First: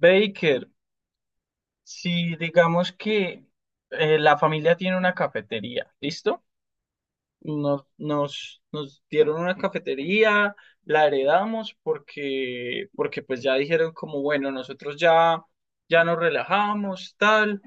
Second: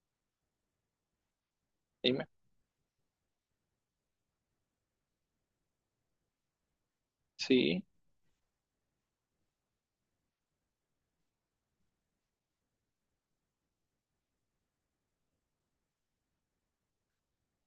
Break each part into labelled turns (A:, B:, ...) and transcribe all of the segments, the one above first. A: Baker,
B: Dime.
A: si digamos que la familia tiene una cafetería, ¿listo? Nos,
B: Sí,
A: nos, nos dieron una cafetería, la heredamos porque pues ya dijeron como, bueno, nosotros ya nos relajamos, tal,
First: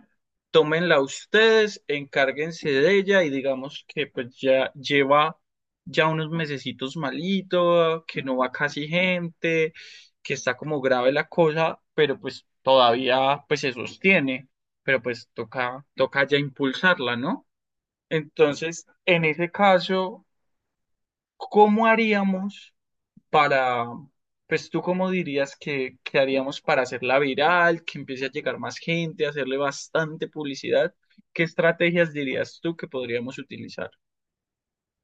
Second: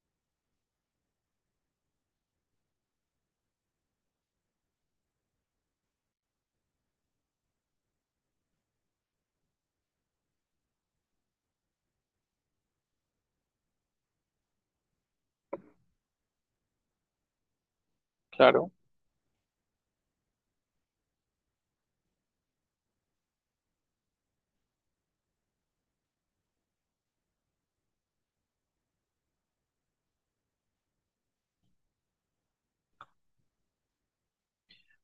A: tómenla ustedes, encárguense de ella y digamos que pues ya lleva ya unos mesecitos malito, que no va casi gente, que está como grave la cosa, pero pues todavía pues se sostiene, pero pues toca ya impulsarla, ¿no?
B: claro.
A: Entonces, en ese caso, ¿cómo haríamos para, pues tú cómo dirías que haríamos para hacerla viral, que empiece a llegar más gente, hacerle bastante publicidad? ¿Qué estrategias dirías tú que podríamos utilizar?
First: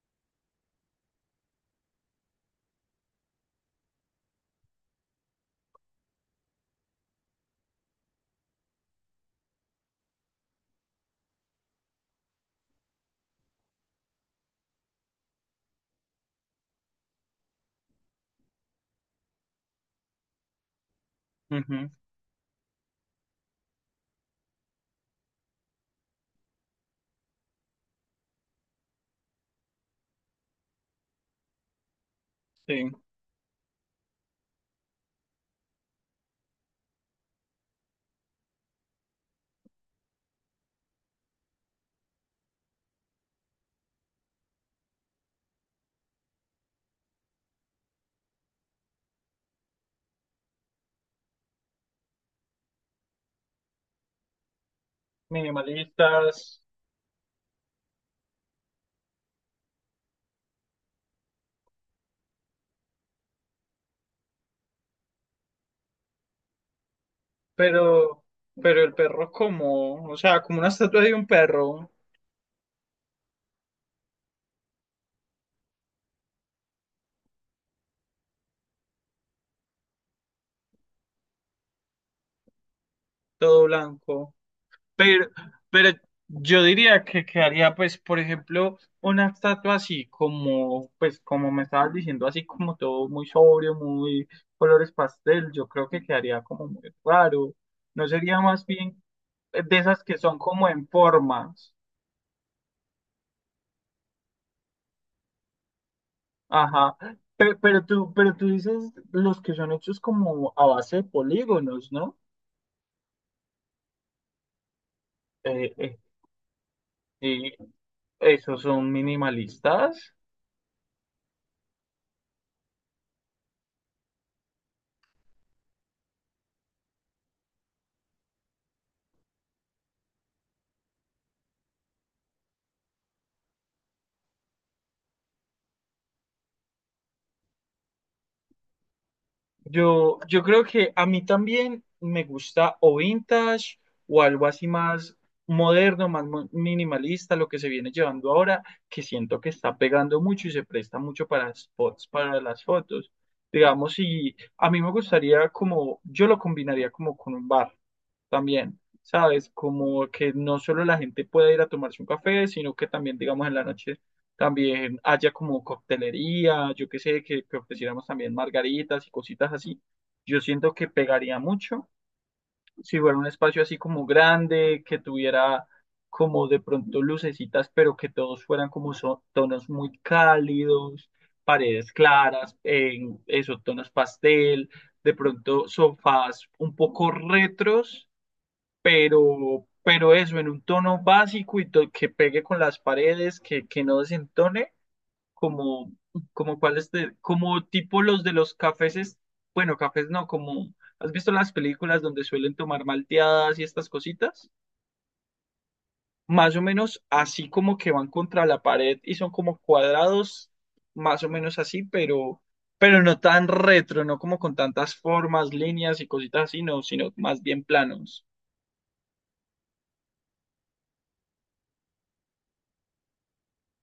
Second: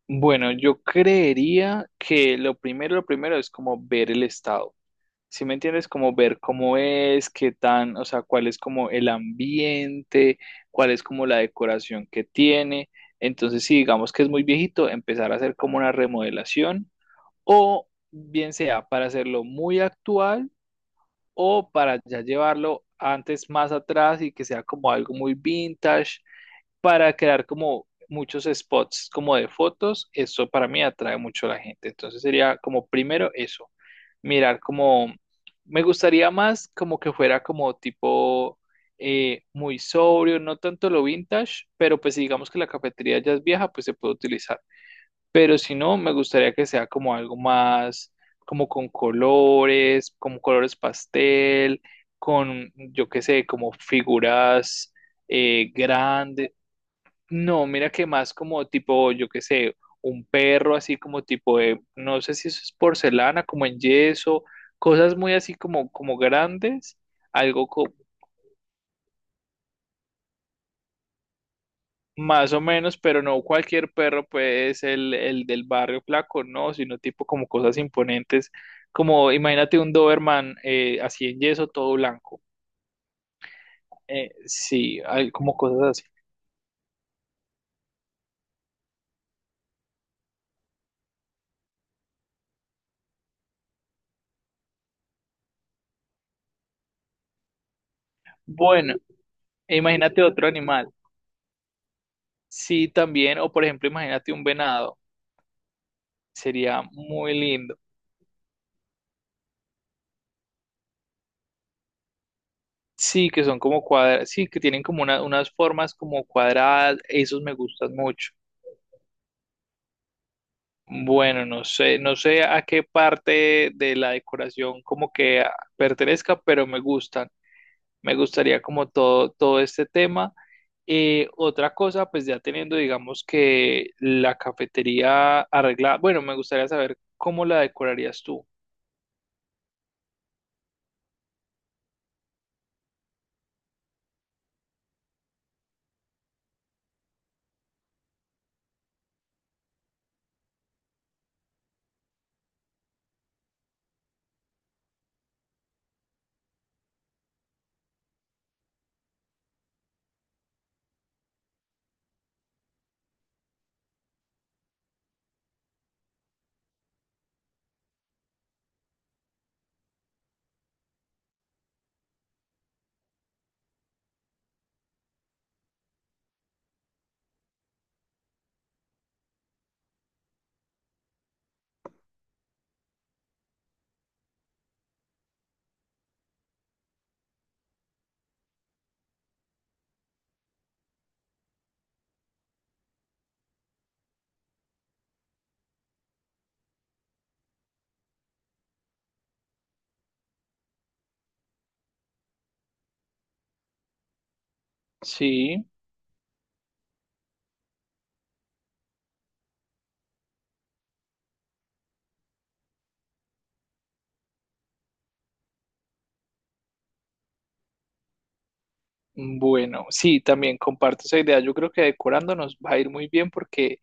B: Bueno, yo creería que lo primero es como ver el estado. ¿Sí me entiendes? Como ver cómo es, qué tan, o sea, cuál es como el ambiente, cuál es como la decoración que tiene. Entonces, si digamos que es muy viejito, empezar a hacer como una remodelación o bien sea para hacerlo muy actual o
A: Ujú,
B: para ya llevarlo antes más atrás y que sea como algo muy vintage para crear como muchos spots como de fotos, eso para mí atrae mucho a la gente. Entonces sería como
A: sí,
B: primero eso, mirar como, me gustaría más como que fuera como tipo muy sobrio, no tanto lo vintage, pero pues si digamos que la cafetería ya es vieja, pues se puede utilizar. Pero si no, me gustaría que sea como algo más, como con colores, como colores pastel, con, yo qué sé, como figuras grandes,
A: minimalistas.
B: no, mira que más como tipo, yo qué sé, un perro así como tipo de, no sé si eso es porcelana, como en yeso, cosas muy así como, como grandes, algo co-
A: Pero, pero el perro como, o sea, como una estatua de un perro,
B: más o menos, pero no cualquier perro pues el del barrio flaco, no, sino tipo como cosas imponentes, como imagínate un Doberman así en yeso, todo blanco.
A: todo blanco.
B: Sí,
A: Pero,
B: hay como cosas
A: pero
B: así.
A: yo diría que quedaría, pues, por ejemplo, una estatua así como, pues, como me estabas diciendo, así como todo muy sobrio, muy colores pastel, yo creo que quedaría como muy raro. No sería más
B: Bueno,
A: bien
B: e
A: de esas que
B: imagínate
A: son
B: otro
A: como
B: animal.
A: en formas.
B: Sí, también, o por ejemplo, imagínate un venado. Sería
A: Ajá.
B: muy
A: Pe-
B: lindo.
A: Pero, tú, pero tú dices los que son hechos como a base de polígonos, ¿no?
B: Sí, que son como cuadradas, sí, que tienen como unas
A: Eh,
B: formas
A: eh,
B: como cuadradas, esos me
A: eh,
B: gustan mucho.
A: esos son minimalistas.
B: Bueno, no sé, no sé a qué parte de la decoración como que pertenezca, pero me gustan. Me gustaría como todo, todo este tema. Otra cosa, pues ya teniendo, digamos que la cafetería arreglada, bueno, me gustaría saber cómo la decorarías tú.
A: Yo creo que a mí también me gusta o vintage o algo así más moderno, minimalista, lo que se viene llevando ahora, que siento que está pegando mucho y se presta mucho para spots, para las fotos. Digamos, y a mí me gustaría como, yo lo combinaría como con un bar también, ¿sabes? Como que no solo la gente pueda ir a tomarse un café, sino que también, digamos, en la noche también haya como coctelería, yo qué sé, que ofreciéramos también margaritas y cositas así. Yo siento que pegaría mucho si fuera un espacio así como grande, que tuviera como de pronto lucecitas, pero que todos fueran tonos muy cálidos, paredes claras, en esos tonos pastel, de pronto sofás un poco retros pero eso en un tono básico que pegue con las paredes, que no desentone, como, como tipo los de los cafés, bueno, cafés no, como, ¿has visto las películas donde suelen tomar malteadas y estas cositas?
B: Sí.
A: Más o menos así como que van contra la pared y son como cuadrados, más o menos así, pero no tan retro, no como con tantas formas, líneas y cositas así, no, sino más bien planos.
B: Bueno, sí, también comparto esa idea. Yo creo que decorando nos va a ir muy bien porque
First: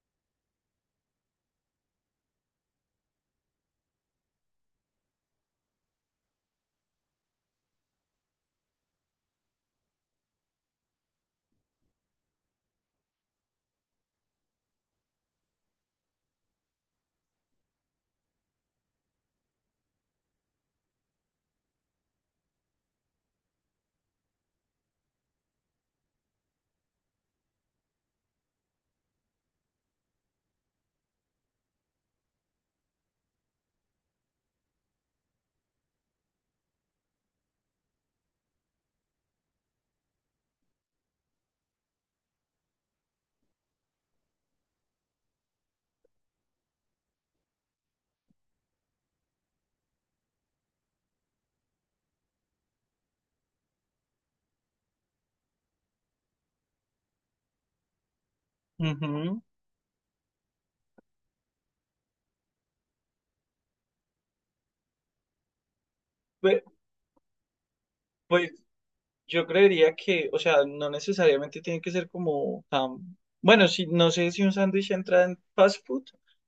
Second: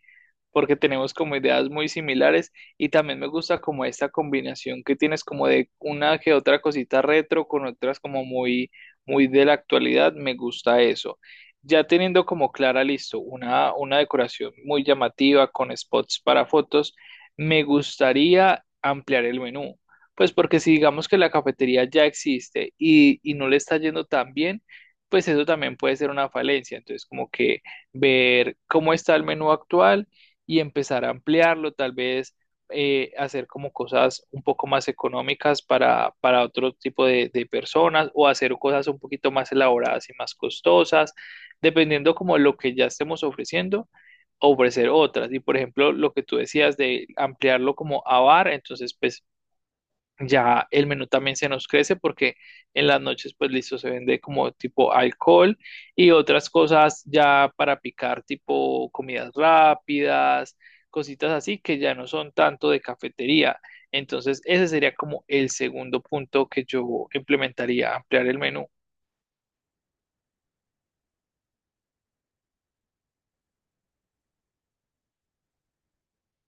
B: porque tenemos como ideas muy similares y también me gusta como esta combinación que tienes como de una que otra cosita retro con otras como muy muy de la actualidad, me gusta eso. Ya teniendo como clara, listo, una decoración muy llamativa con spots para fotos, me gustaría ampliar el menú. Pues porque si digamos que la cafetería ya existe y no le está yendo tan bien, pues eso también puede ser una falencia. Entonces, como que ver cómo está el menú actual y empezar a ampliarlo, tal vez hacer como cosas un poco más económicas para otro tipo de personas o hacer cosas un poquito más elaboradas y más costosas, dependiendo como lo que ya estemos ofreciendo ofrecer otras. Y por ejemplo, lo que tú decías de ampliarlo como a bar, entonces pues ya el menú también se nos crece porque en las noches, pues listo, se vende como tipo alcohol y otras cosas ya para picar, tipo comidas
A: Ujú.
B: rápidas, cositas así que ya no son tanto de cafetería. Entonces, ese sería como el segundo punto
A: Pe-
B: que yo implementaría, ampliar el
A: Pues,
B: menú.
A: yo creería que, o sea, no necesariamente tiene que ser como tan... Bueno, si, no sé si un sándwich entra en fast food,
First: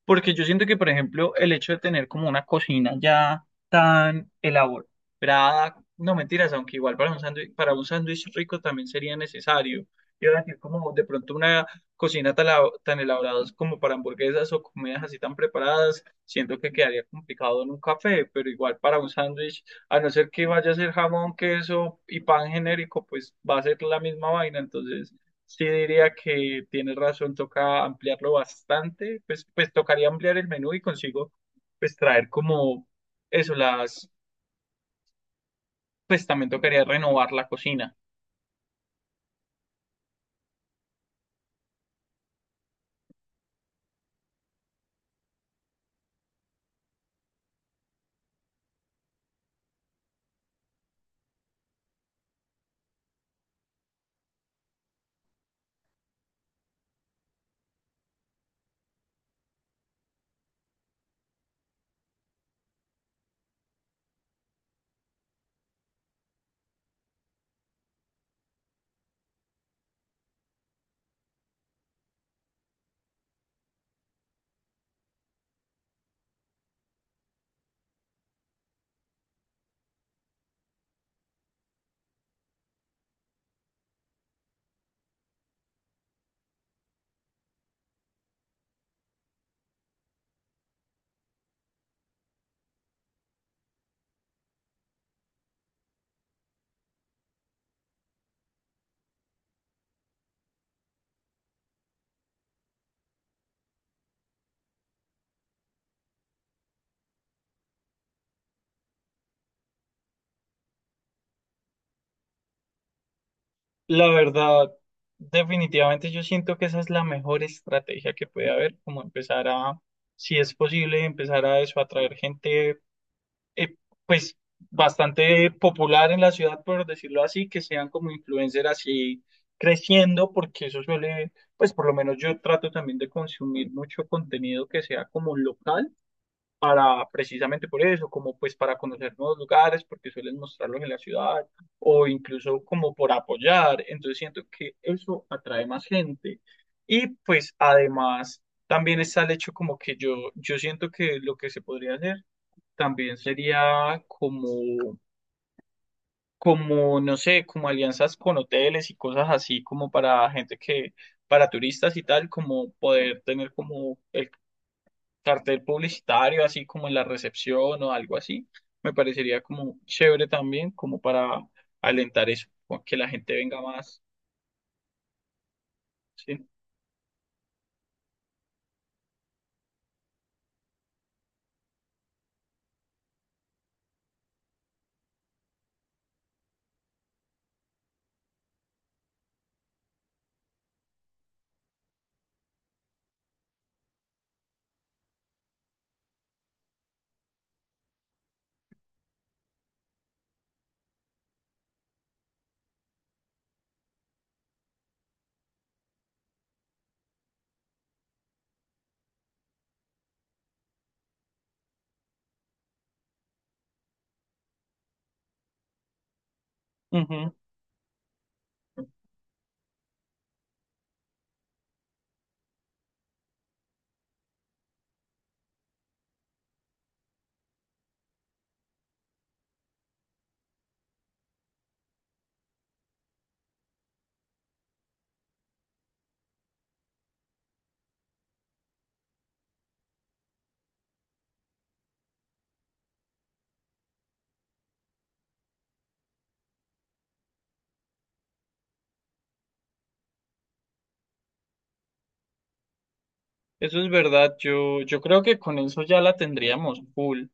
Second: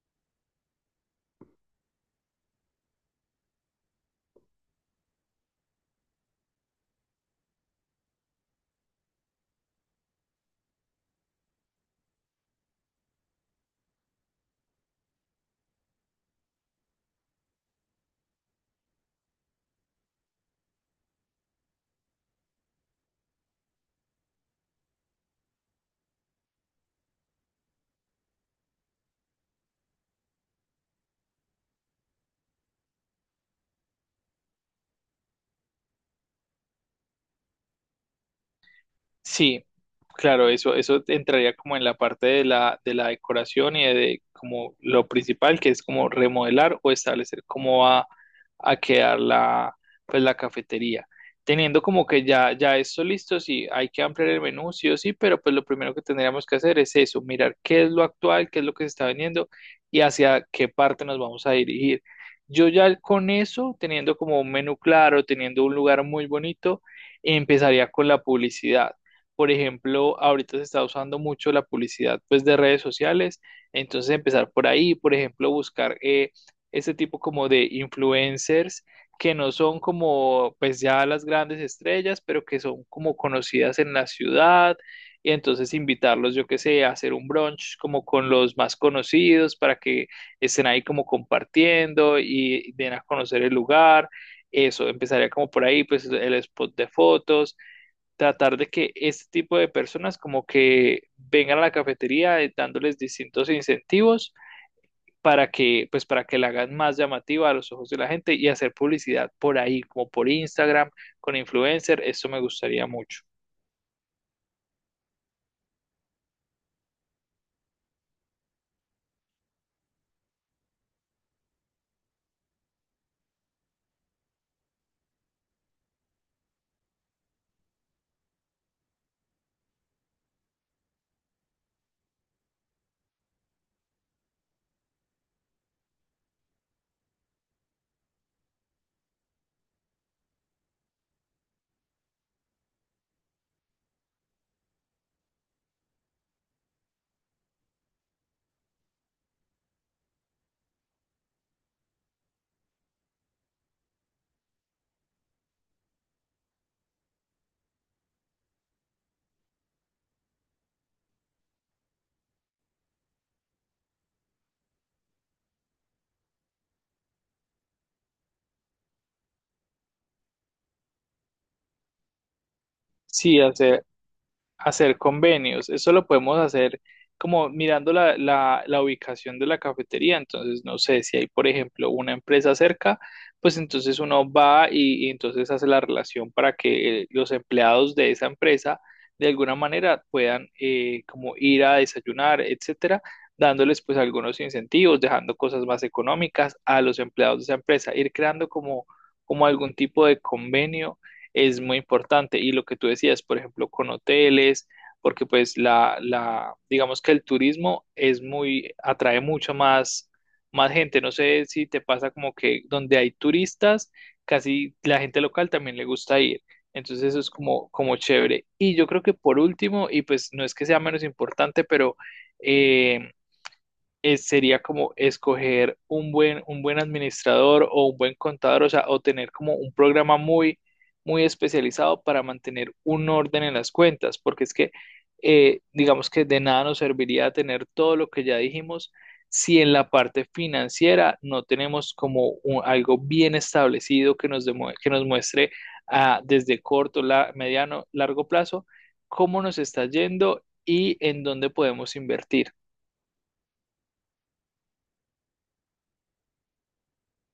A: porque yo siento que, por ejemplo, el hecho de tener como una cocina ya tan elaborada, no mentiras, aunque igual para un sándwich rico también sería necesario. Yo iba a decir como de pronto una cocina tan, tan elaborada como para hamburguesas o comidas así tan preparadas, siento que quedaría complicado en un café, pero igual para un sándwich a no ser que vaya a ser jamón, queso y pan genérico, pues va a ser la misma vaina. Entonces, sí diría que tienes razón, toca ampliarlo bastante. Pues, pues tocaría ampliar el menú y consigo, pues traer como eso, las, pues también tocaría renovar la cocina.
B: Sí, claro, eso entraría como en la parte de la decoración y de, como lo principal, que es como remodelar o establecer cómo va a quedar la, pues la cafetería. Teniendo como que ya, ya esto listo, sí, hay que ampliar el menú, sí o sí, pero pues lo primero que tendríamos que hacer es eso, mirar qué es lo actual, qué es lo que se está vendiendo y hacia qué parte nos vamos a dirigir. Yo ya con eso, teniendo como un menú claro, teniendo un lugar muy bonito, empezaría con la publicidad por ejemplo, ahorita se está usando mucho la publicidad pues de redes sociales, entonces empezar por ahí, por ejemplo, buscar este tipo como de influencers que no son como pues ya las grandes estrellas, pero que son como conocidas en la ciudad y entonces invitarlos, yo qué sé, a hacer un brunch como con los más conocidos para que estén ahí como compartiendo y den a conocer el lugar. Eso, empezaría como por ahí, pues el spot de fotos tratar de que este tipo de personas como que vengan a la cafetería dándoles distintos incentivos para que pues para que la hagan más llamativa a los ojos de la gente y hacer publicidad por ahí, como por Instagram, con influencer, eso me gustaría mucho.
A: La verdad, definitivamente yo siento que esa es la mejor estrategia que puede haber, como empezar a, si es posible, empezar a eso, atraer gente eh, pues bastante popular en la ciudad, por decirlo así, que sean como influencer así creciendo, porque eso suele, pues por lo menos yo trato también de consumir mucho contenido que sea como local, para precisamente por eso, como pues para conocer nuevos lugares, porque suelen mostrarlos en la ciudad, o incluso como por apoyar, entonces siento que eso atrae más gente. Y pues además... También está el hecho como que yo siento que lo que se podría hacer también sería como, como, no sé, como alianzas con hoteles y cosas así, como para gente que, para turistas y tal, como poder tener como el cartel publicitario, así como en la recepción o algo así. Me parecería como chévere también, como para alentar eso, o que la gente
B: Sí,
A: venga
B: hacer,
A: más.
B: hacer convenios. Eso lo podemos
A: Sí.
B: hacer como mirando la ubicación de la cafetería. Entonces, no sé si hay, por ejemplo, una empresa cerca, pues entonces uno va y entonces hace la relación para que los empleados de esa empresa de alguna manera puedan como ir a desayunar, etcétera, dándoles pues algunos incentivos, dejando cosas más económicas a los empleados de esa empresa, ir creando como, como algún tipo de convenio es muy importante. Y lo que tú decías, por ejemplo, con hoteles, porque pues digamos que el turismo es muy, atrae mucho más, más gente. No sé si te pasa como que donde hay turistas, casi la gente local también le gusta ir. Entonces eso es
A: Ujú.
B: como, como chévere. Y yo creo que por último, y pues no es que sea menos importante, pero eh, sería como escoger un buen administrador o un buen contador, o sea, o tener como un programa muy, muy especializado para mantener un orden en las cuentas, porque es que, digamos que de nada nos serviría tener todo lo que ya dijimos si en la parte financiera no tenemos como algo bien establecido que nos, que nos muestre desde corto, la, mediano, largo plazo, cómo nos está yendo y en dónde podemos invertir.
A: Eso es verdad. Yo creo que con eso ya la tendríamos full.